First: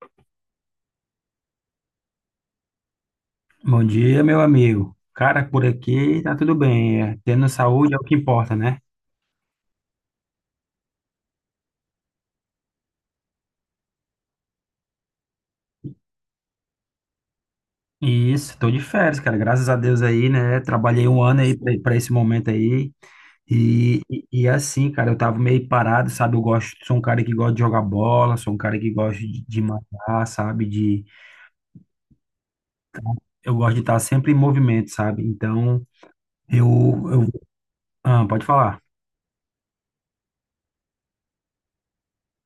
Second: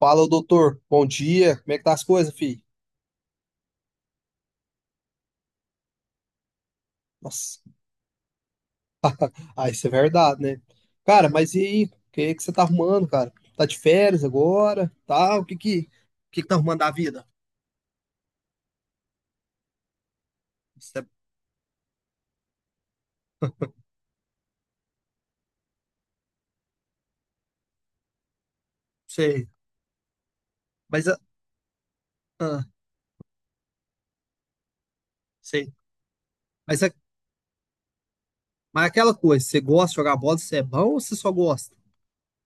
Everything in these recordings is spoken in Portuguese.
Fala, doutor. Bom dia. Como é que tá as coisas, filho? Bom dia, meu amigo. Cara, por aqui tá tudo bem. Tendo Nossa, saúde é o que importa, né? Isso é verdade, né? Cara, mas e aí? O que é que você tá arrumando, cara? Tá de férias agora? Tá? O que que tá arrumando da vida? E isso, tô de férias, cara. Graças a Deus aí, né? Você, Trabalhei um ano aí pra esse momento aí. E assim, cara, eu tava meio parado, sabe? Eu gosto, sou um cara que gosta de jogar bola, sou um cara que gosta de, você- de matar, sabe? De, mas, ah, ah, eu gosto de estar sempre em movimento, sabe? Sei. Então, eu, Mas, é- eu, pode falar. mas é aquela coisa, você gosta de jogar bola? Você é bom ou você só gosta?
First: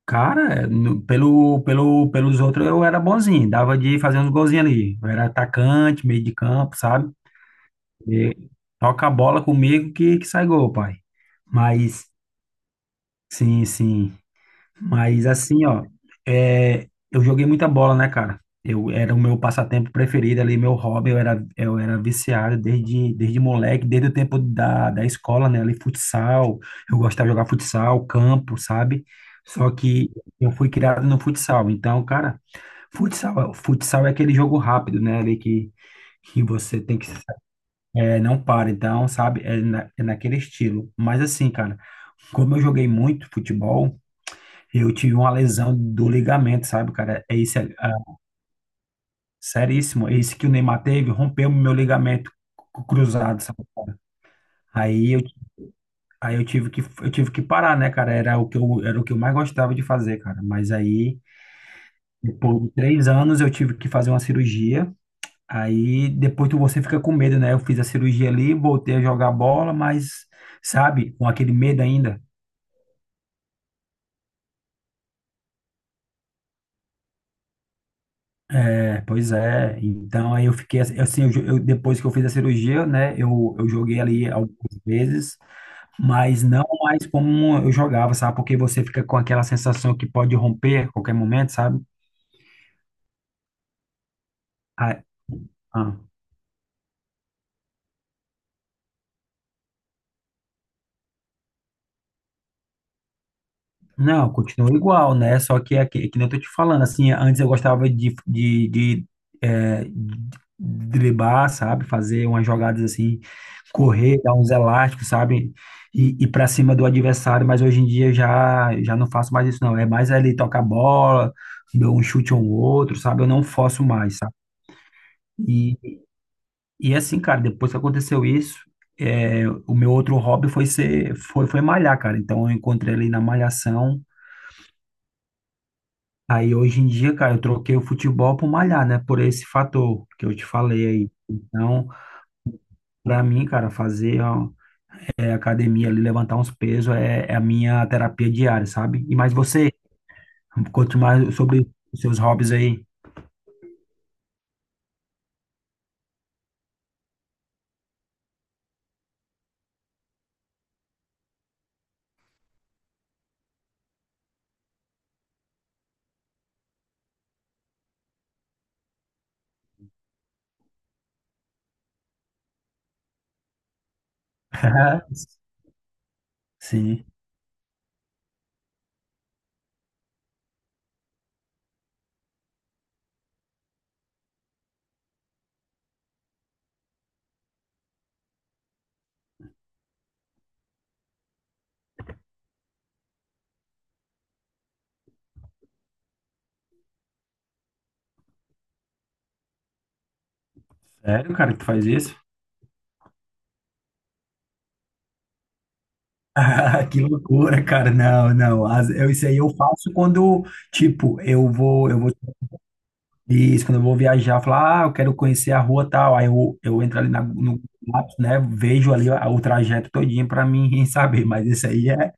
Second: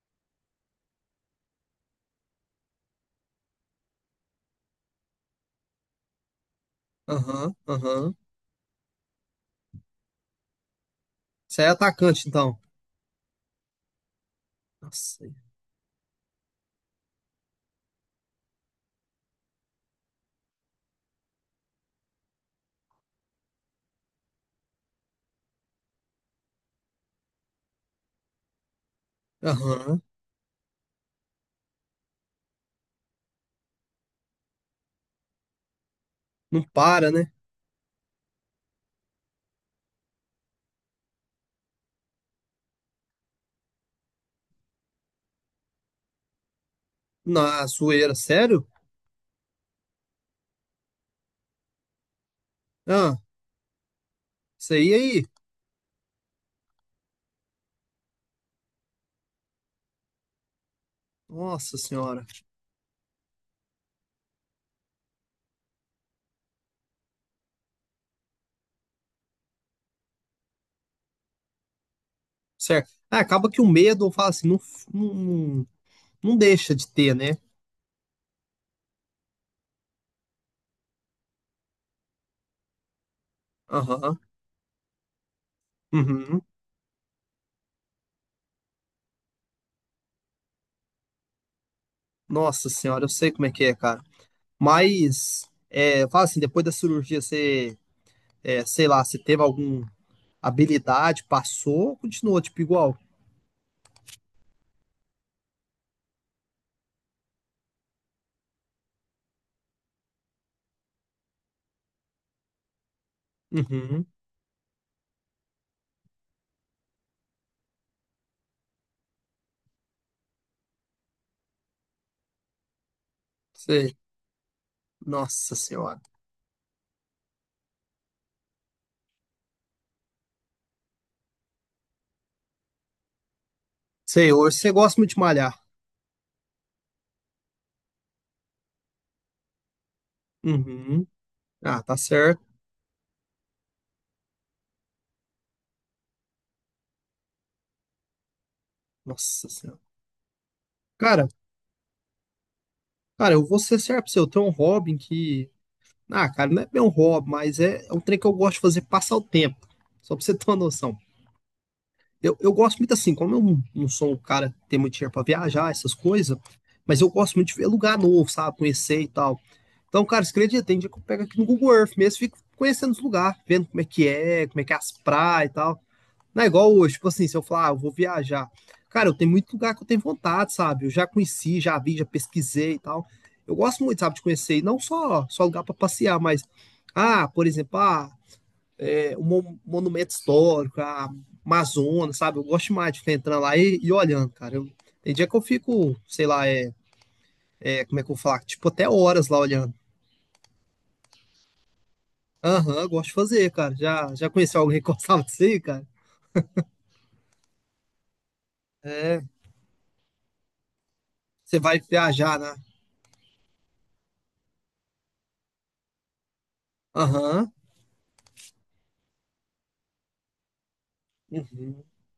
Cara, pelos outros eu era bonzinho, dava de fazer uns golzinhos ali. Eu era atacante, meio de campo, sabe? Aham. E toca a bola comigo que sai gol, pai. Você é Mas, atacante, então? sim, sim. Nossa, Mas assim, ó, eu joguei muita bola, né, cara? Eu era o meu passatempo preferido ali, meu hobby, eu era viciado desde moleque, desde o tempo da escola, né? Ali, futsal, eu gostava de jogar futsal, campo, sabe? Só aham. que eu fui criado no futsal. Então, cara, futsal, futsal é aquele jogo rápido, né? Ali que Não você tem que, para, né? Não para. Então, sabe? É naquele estilo. Mas assim, cara, como eu joguei muito futebol, eu tive uma lesão do ligamento, sabe, cara? É isso, Na zoeira, sério? seríssimo. É isso que o Neymar teve, rompeu o meu ligamento cu- Ah, cruzado, sabe? isso aí Aí eu, aí. aí eu tive que parar, né, cara? Era o que eu mais gostava de fazer, cara. Mas aí, Nossa senhora. depois de 3 anos, eu tive que fazer uma cirurgia. Aí, depois você fica com medo, né? Eu fiz a cirurgia ali, voltei a jogar bola, mas, sabe, com aquele medo ainda. Certo. Ah, acaba que o medo, eu falo assim, não, não deixa de ter, né? É, pois é, então aí eu fiquei assim, depois que eu fiz a cirurgia, né, eu joguei Aham. ali algumas vezes, Uhum. mas não mais como eu jogava, sabe? Porque você fica com aquela sensação que pode romper a qualquer momento, sabe? Nossa senhora, eu sei como é que é, cara. Ah, Mas, ah. Eu falo assim, depois da cirurgia, sei lá, você teve alguma habilidade, passou, ou continuou, tipo, igual? Não, continua igual, né? Só que é que nem eu tô te falando, assim, antes eu gostava de driblar, sabe? Fazer umas jogadas assim, Uhum. correr, dar uns elásticos, sabe? E ir para cima do adversário, mas hoje em dia eu já não faço mais isso, não. É mais ali tocar a bola, dou um chute ou um outro, sabe? Eu não forço Sei. mais, sabe? Nossa E, senhora. e assim, cara, depois que aconteceu isso, o meu outro hobby foi ser, foi malhar, cara. Então eu encontrei ali na malhação. Sei, hoje você gosta muito de malhar. Aí hoje em dia, cara, eu troquei o futebol por malhar, né? Por esse fator que eu te falei Uhum. aí. Ah, Então, tá certo. pra mim, cara, fazer ó, academia ali, levantar uns pesos é a minha terapia diária, sabe? E mais Nossa você, senhora. conte Cara, mais sobre os seus hobbies aí. cara, eu vou ser certo pra você, eu tenho um hobby que Ah, cara, não é bem um hobby, mas é um trem que eu gosto de fazer passar o tempo. Só pra você ter uma noção. Eu gosto muito assim, como eu não, não sou um cara que tem muito dinheiro pra viajar, essas coisas, mas eu gosto muito de ver lugar novo, sabe? Conhecer e tal. Então, cara, você acredita? Tem dia que eu pego aqui no Google Earth mesmo, fico conhecendo os lugares, vendo como é que é, como é que é as praias e tal. Não é igual hoje, Sim. tipo assim, se eu falar, ah, eu vou viajar. Cara, eu tenho muito lugar que eu tenho vontade, sabe? Eu já conheci, já vi, já pesquisei e tal. Eu gosto muito, sabe, de conhecer, e não só, só lugar para passear, mas, por exemplo, um monumento histórico, a Amazonas, sabe? Eu gosto demais de ficar entrando lá e olhando, cara. Tem dia que eu fico, sei lá, é, é, como é que eu vou falar? Tipo, até horas lá olhando. Sério, cara, que tu faz isso? Aham, eu gosto de fazer, cara. Já conheceu alguém que gostava disso aí, cara? Ah, que loucura, cara. Não, não. As- eu, É, isso aí eu faço quando, tipo, você vai eu vou viajar, né? Isso, quando eu vou viajar, eu falo, ah, eu quero conhecer a rua tal. Aí eu entro ali na, Aham. no Maps, né? Vejo ali o trajeto todinho para mim saber. Mas isso Uhum. aí é,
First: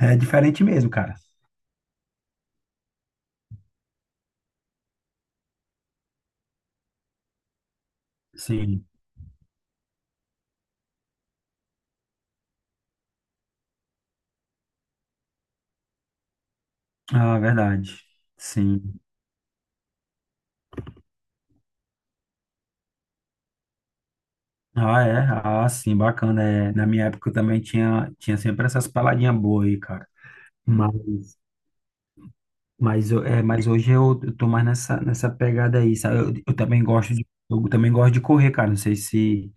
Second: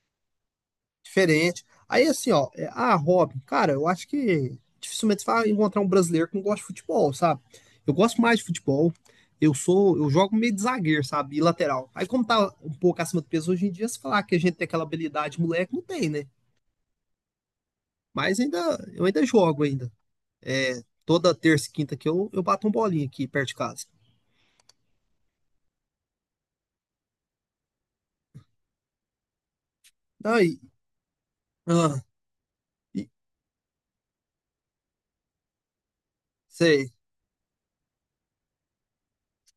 é diferente mesmo, cara. Diferente. Aí, assim, ó, Robin, cara, eu acho que dificilmente você vai encontrar um brasileiro que não gosta de futebol, sabe? Eu gosto mais de Sim. futebol. Eu jogo meio de zagueiro, sabe? E lateral. Aí, como tá um pouco acima do peso hoje em dia, se falar que a gente tem aquela habilidade, moleque, não tem, né? Ah, verdade. Mas ainda, Sim. eu ainda jogo ainda. É, toda terça e quinta que eu bato um bolinho aqui perto de casa. Ah, é? Ah, sim, bacana. É, na minha época eu também tinha sempre essas paladinhas boas aí, cara. Aí, Mas ah, e- mas hoje eu tô mais nessa pegada aí, sabe? Eu também Sei, gosto de, eu também gosto de correr, cara. Não sei se,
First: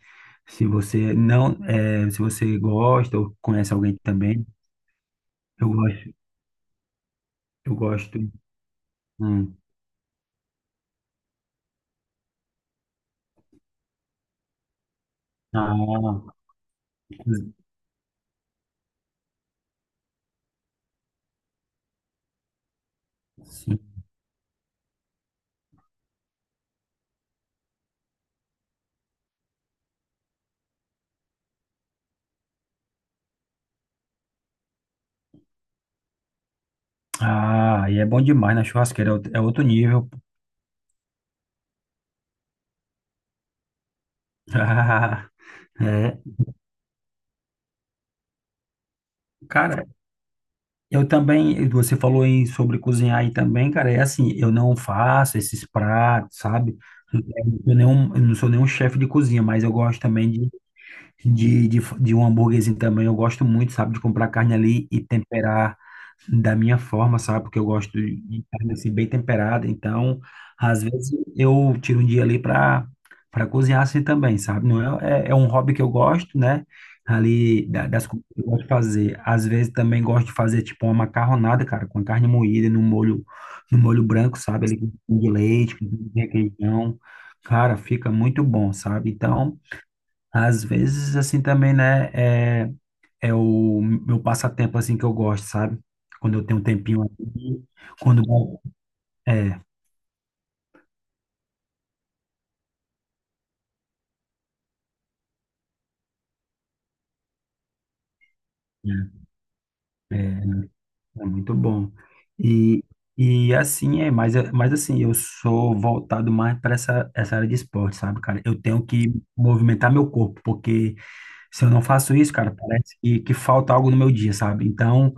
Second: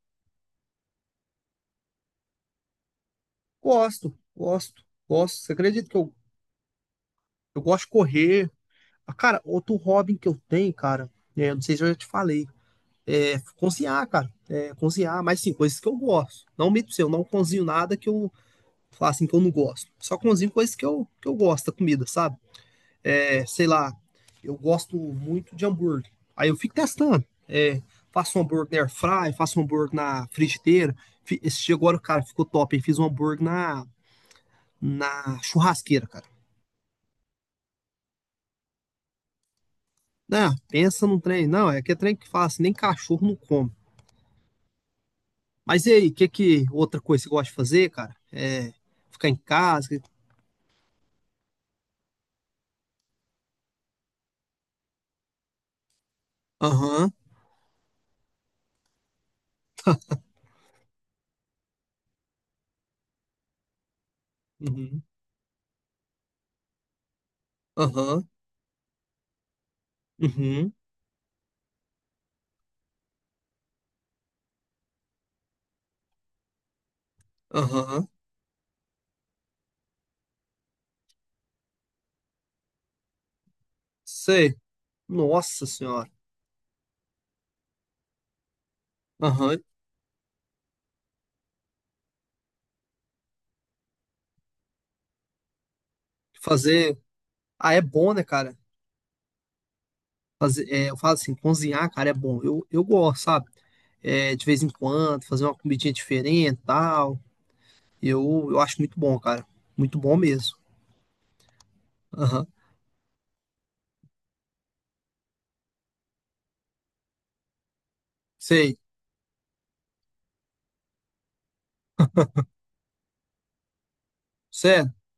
se você não, é, se você gosta ou conhece alguém também. Gosto. Você Eu acredita que gosto, eu eu gosto de gosto. correr. Ah, cara, Hum. outro hobby que eu tenho, cara, não sei se eu já te falei, é cozinhar, cara. É, cozinhar, mas sim, coisas que eu Ah, gosto. Não mito seu, eu não cozinho nada que eu falar assim que eu não gosto. Só cozinho coisas que eu gosto da comida, sabe? É, sei sim. lá, eu gosto muito de hambúrguer. Aí eu fico testando. É, faço um hambúrguer na airfryer, faço um hambúrguer na frigideira. Esse dia agora, cara, ficou top. Eu fiz um hambúrguer na churrasqueira, cara. Ah, e é bom demais na churrasqueira, é outro nível. Não, pensa num trem. Não, é que é trem que fala assim, nem cachorro não come. Ah, Mas e aí, é, que outra coisa que você gosta de fazer, cara? É ficar em cara. casa? Eu também, você falou em sobre cozinhar aí também, cara, é assim, eu não faço esses pratos, sabe? Aham, Eu eu não sou nenhum chefe de cozinha, mas eu gosto também de um hambúrguerzinho também, eu gosto muito, sabe, de comprar carne ali e uhum, temperar da minha forma, sabe? Porque eu gosto de aham, carne assim, bem temperada. Então, uhum, às vezes eu tiro um dia ali para cozinhar assim também, sabe? Não é um hobby que eu gosto, né? Ali da- aham. das coisas que eu gosto de fazer. Às vezes também gosto de fazer tipo uma macarronada, cara, com carne moída no molho branco, Sei. sabe? Ali com de Nossa leite, com senhora. requeijão. Cara, fica muito bom, sabe? Então, Aham. às vezes assim também, né? É o meu passatempo assim que eu gosto, sabe? Quando eu tenho um Fazer. tempinho aqui, Ah, é bom, né, quando cara? é, Fazer, eu falo assim, cozinhar, cara, é bom. Eu gosto, sabe? É, de vez em quando, fazer uma comidinha diferente e tal. Eu acho muito é, bom, cara. Muito bom é mesmo. é muito bom. Aham. E, e assim é, mas assim, eu sou voltado mais para essa área de esporte, sabe, cara? Eu Sei. tenho que movimentar meu corpo, porque se eu não faço isso, cara, parece que falta algo no meu dia, sabe? Sério? Então,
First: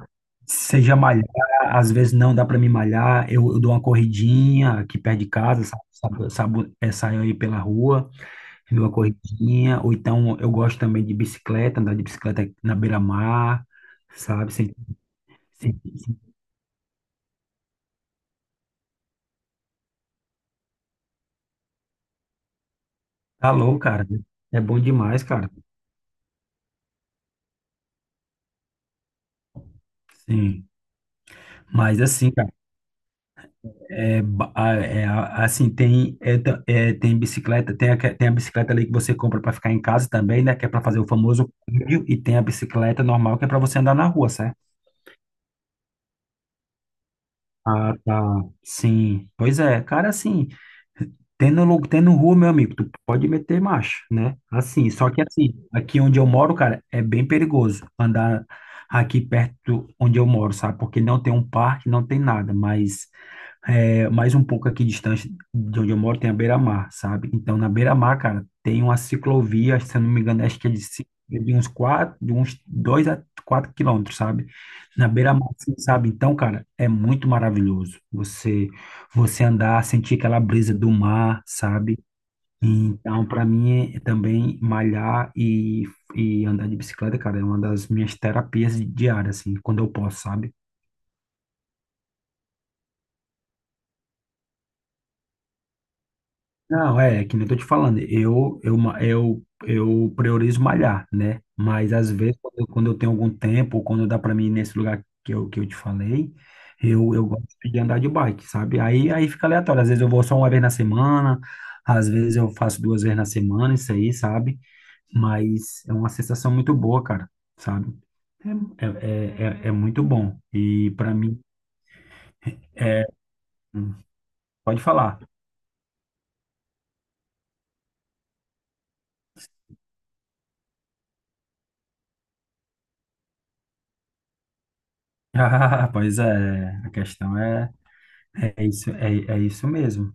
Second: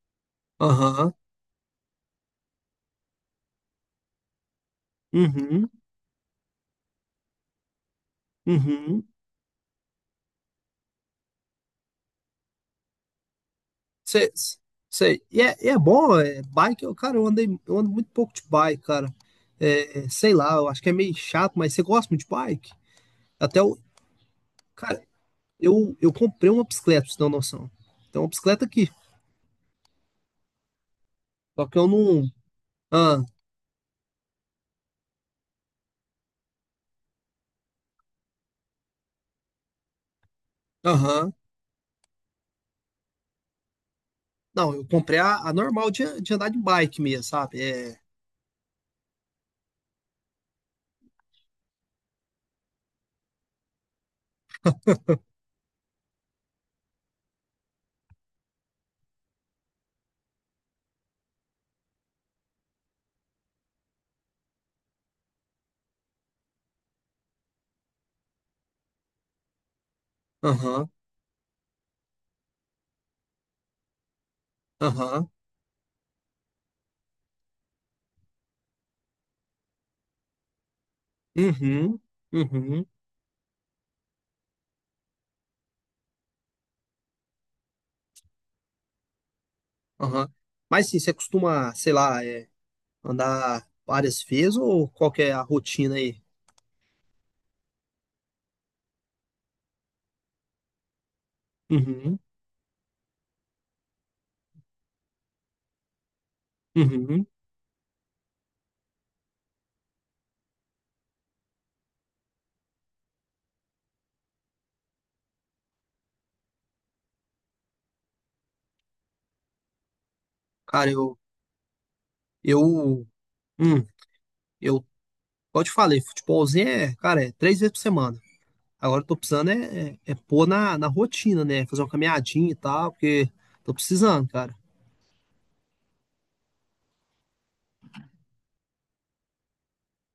seja Aham. malhar, às vezes não dá para me malhar, eu dou uma corridinha aqui perto de casa, Uhum. sabe? Sabe, saio aí pela rua, numa Uhum. corridinha, ou então eu gosto também de bicicleta, andar de bicicleta na beira-mar, Sei, sabe? Sem, sei. E é sem, bom, sem bike, eu, cara, eu andei, eu ando muito pouco de bike, cara. Sei lá, eu acho que é meio chato, mas você gosta muito de bike? Até o, calor, cara. É bom cara, demais, cara. Eu comprei uma bicicleta, pra você ter uma noção. Tem uma bicicleta aqui, Sim. só que eu Mas não, assim, cara, ah, assim, tem, é, ta- é, tem bicicleta, tem a bicicleta ali que você compra para ficar em casa também, né? Que é para fazer o aham. famoso cardio, e tem a bicicleta normal que é para você andar na rua, certo? Não, eu comprei a normal de andar de bike mesmo, sabe? Ah, É, tá. Sim. Pois é, cara, assim, tendo rua, meu amigo, tu pode meter marcha, né? Assim, só que assim, aqui onde eu moro, cara, é bem perigoso andar aqui perto onde eu moro, sabe? Porque não tem um parque, não tem nada, mas mais um pouco aqui distante de onde eu moro tem a Beira-Mar, sabe? Então, na Beira-Mar, cara, tem uma ciclovia, se eu não me engano, acho que é de, aham, ci- de uns quatro, de uns 2 a 4 quilômetros, sabe? Na aham, Beira-Mar, assim, sabe? Então, cara, é muito maravilhoso você andar, sentir aquela brisa do mar, sabe? uhum, uhum, Então, para mim, é também malhar e andar de bicicleta, cara, é uma das minhas terapias diárias, assim, quando eu posso, aham. sabe? Mas sim, você costuma, andar várias vezes ou qual que é a rotina aí? Não, é que nem eu tô te falando, eu priorizo malhar, né? Mas às vezes, quando eu tenho algum tempo, ou quando dá para mim ir nesse lugar que eu te falei, eu Uhum. gosto de andar de bike, sabe? Aí fica aleatório, às vezes eu vou só uma vez na semana, às vezes eu faço duas vezes na semana, isso aí, sabe? Mas é uma sensação muito boa, cara, sabe? É muito bom. Cara, E para mim, eu, é, hum, hum, eu, pode falar. igual eu te falei, futebolzinho, é 3 vezes por semana. Agora eu tô precisando é pôr na rotina, né? Fazer uma caminhadinha e tal, porque tô precisando, cara. Ah, pois é, a questão é. É isso, é isso mesmo.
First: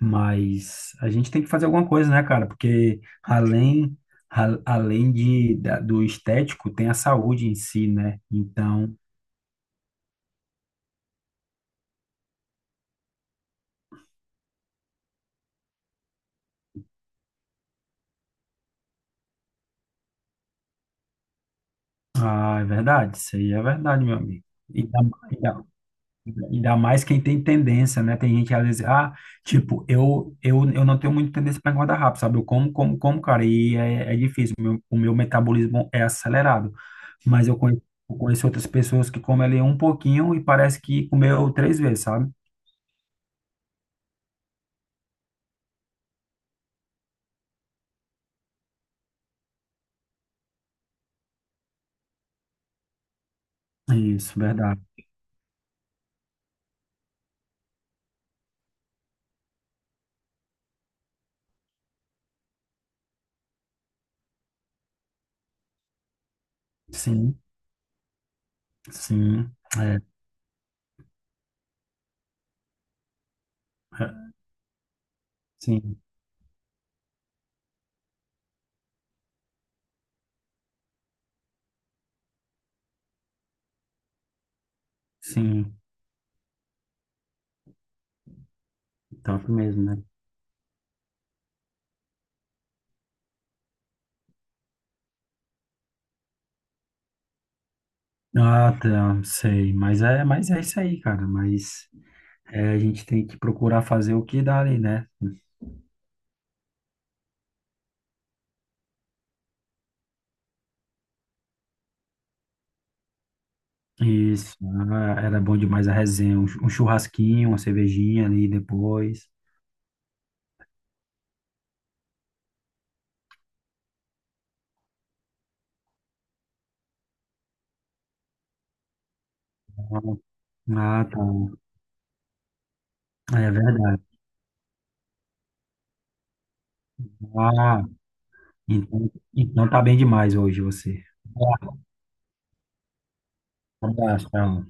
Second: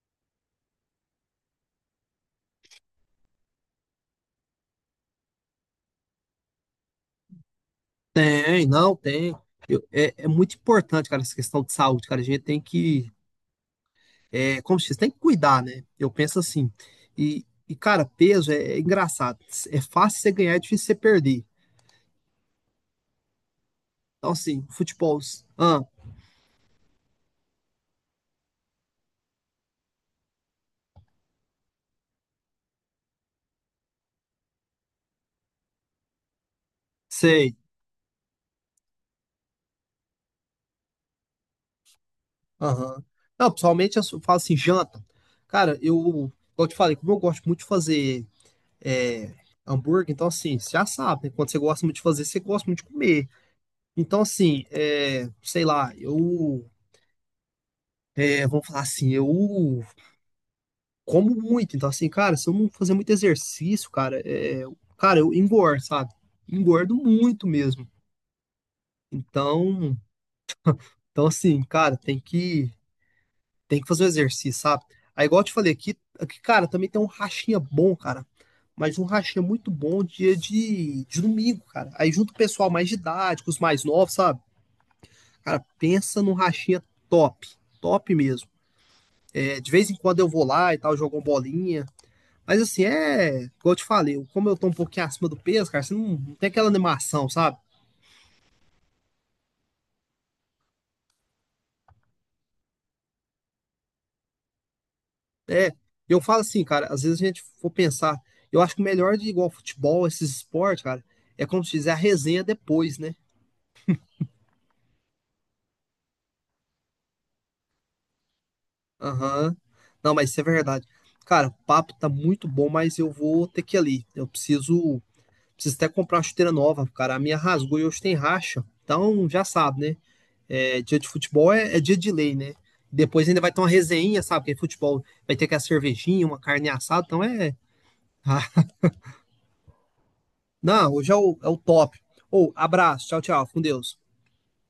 Mas a gente tem que fazer alguma coisa, né, cara? Porque além do estético, tem a saúde em si, né? Tem, Então, não, tem. É muito importante, cara, essa questão de saúde, cara. A gente tem que, como se diz, tem que cuidar, né? Eu penso assim. E cara, peso é engraçado. É fácil você ganhar, é difícil você perder. ah, é verdade, isso aí é verdade, meu Então, amigo. assim, E dá, futebol, e dá- ah, Ainda mais quem tem tendência, né? Tem gente que às vezes, ah, tipo, eu não tenho muita tendência para engordar rápido, sabe? Eu como, como, como, cara, e é difícil. O meu metabolismo é acelerado. Mas sei. eu conheci outras pessoas que comem ali um pouquinho e parece que comeu três vezes, sabe? Aham. Não, pessoalmente eu só falo assim, janta. Cara, eu, igual eu te falei, como eu gosto muito de fazer é, hambúrguer, então assim, você já sabe, né? Quando você gosta muito de fazer, você gosta muito de comer. Então Isso, assim, verdade. é, sei lá, eu, é, vamos falar assim, eu como muito. Então assim, cara, se eu não fazer muito exercício, cara, eu engordo, sabe? Engordo Sim, muito mesmo. sim, Então, é, então assim, cara, tem que tem que fazer é, o exercício, sabe? Aí, igual eu te falei, sim, aqui, cara, também tem um rachinha bom, cara. Mas um rachinha muito bom dia de domingo, cara. Aí junto o pessoal mais de idade, com os mais novos, sabe? Cara, sim, pensa num rachinha top. Top mesmo. top É, de mesmo, vez em né? quando eu vou lá e tal, jogo uma bolinha. Mas assim, é. Igual eu te falei, como eu tô um pouquinho acima do peso, cara, você não, não tem aquela animação, sabe? Ah, tá, sei, mas é isso aí, cara, mas, a gente tem que procurar fazer o que dá ali, né? É. Eu falo assim, cara, às vezes a gente for pensar, eu acho que o melhor de igual futebol, esses esportes, cara, é como se fizer a resenha depois, né? Isso, ah, era bom demais a resenha, um churrasquinho, uma cervejinha ali depois. Aham. Não, mas isso é verdade. Cara, o papo tá muito bom, mas eu vou ter que ir ali. Preciso até comprar uma chuteira nova, cara. A minha rasgou e hoje tem racha. Então, já sabe, né? É, dia Ah, de tá, futebol é dia de lei, né? Depois ainda vai é ter uma verdade. resenha, sabe? Porque futebol vai ter que a cervejinha, uma carne assada, então é. Ah, Ah, então tá bem demais hoje não, você. hoje é o, é o top. Ô, abraço, tchau, tchau, fica com Um Deus. abraço, tchau.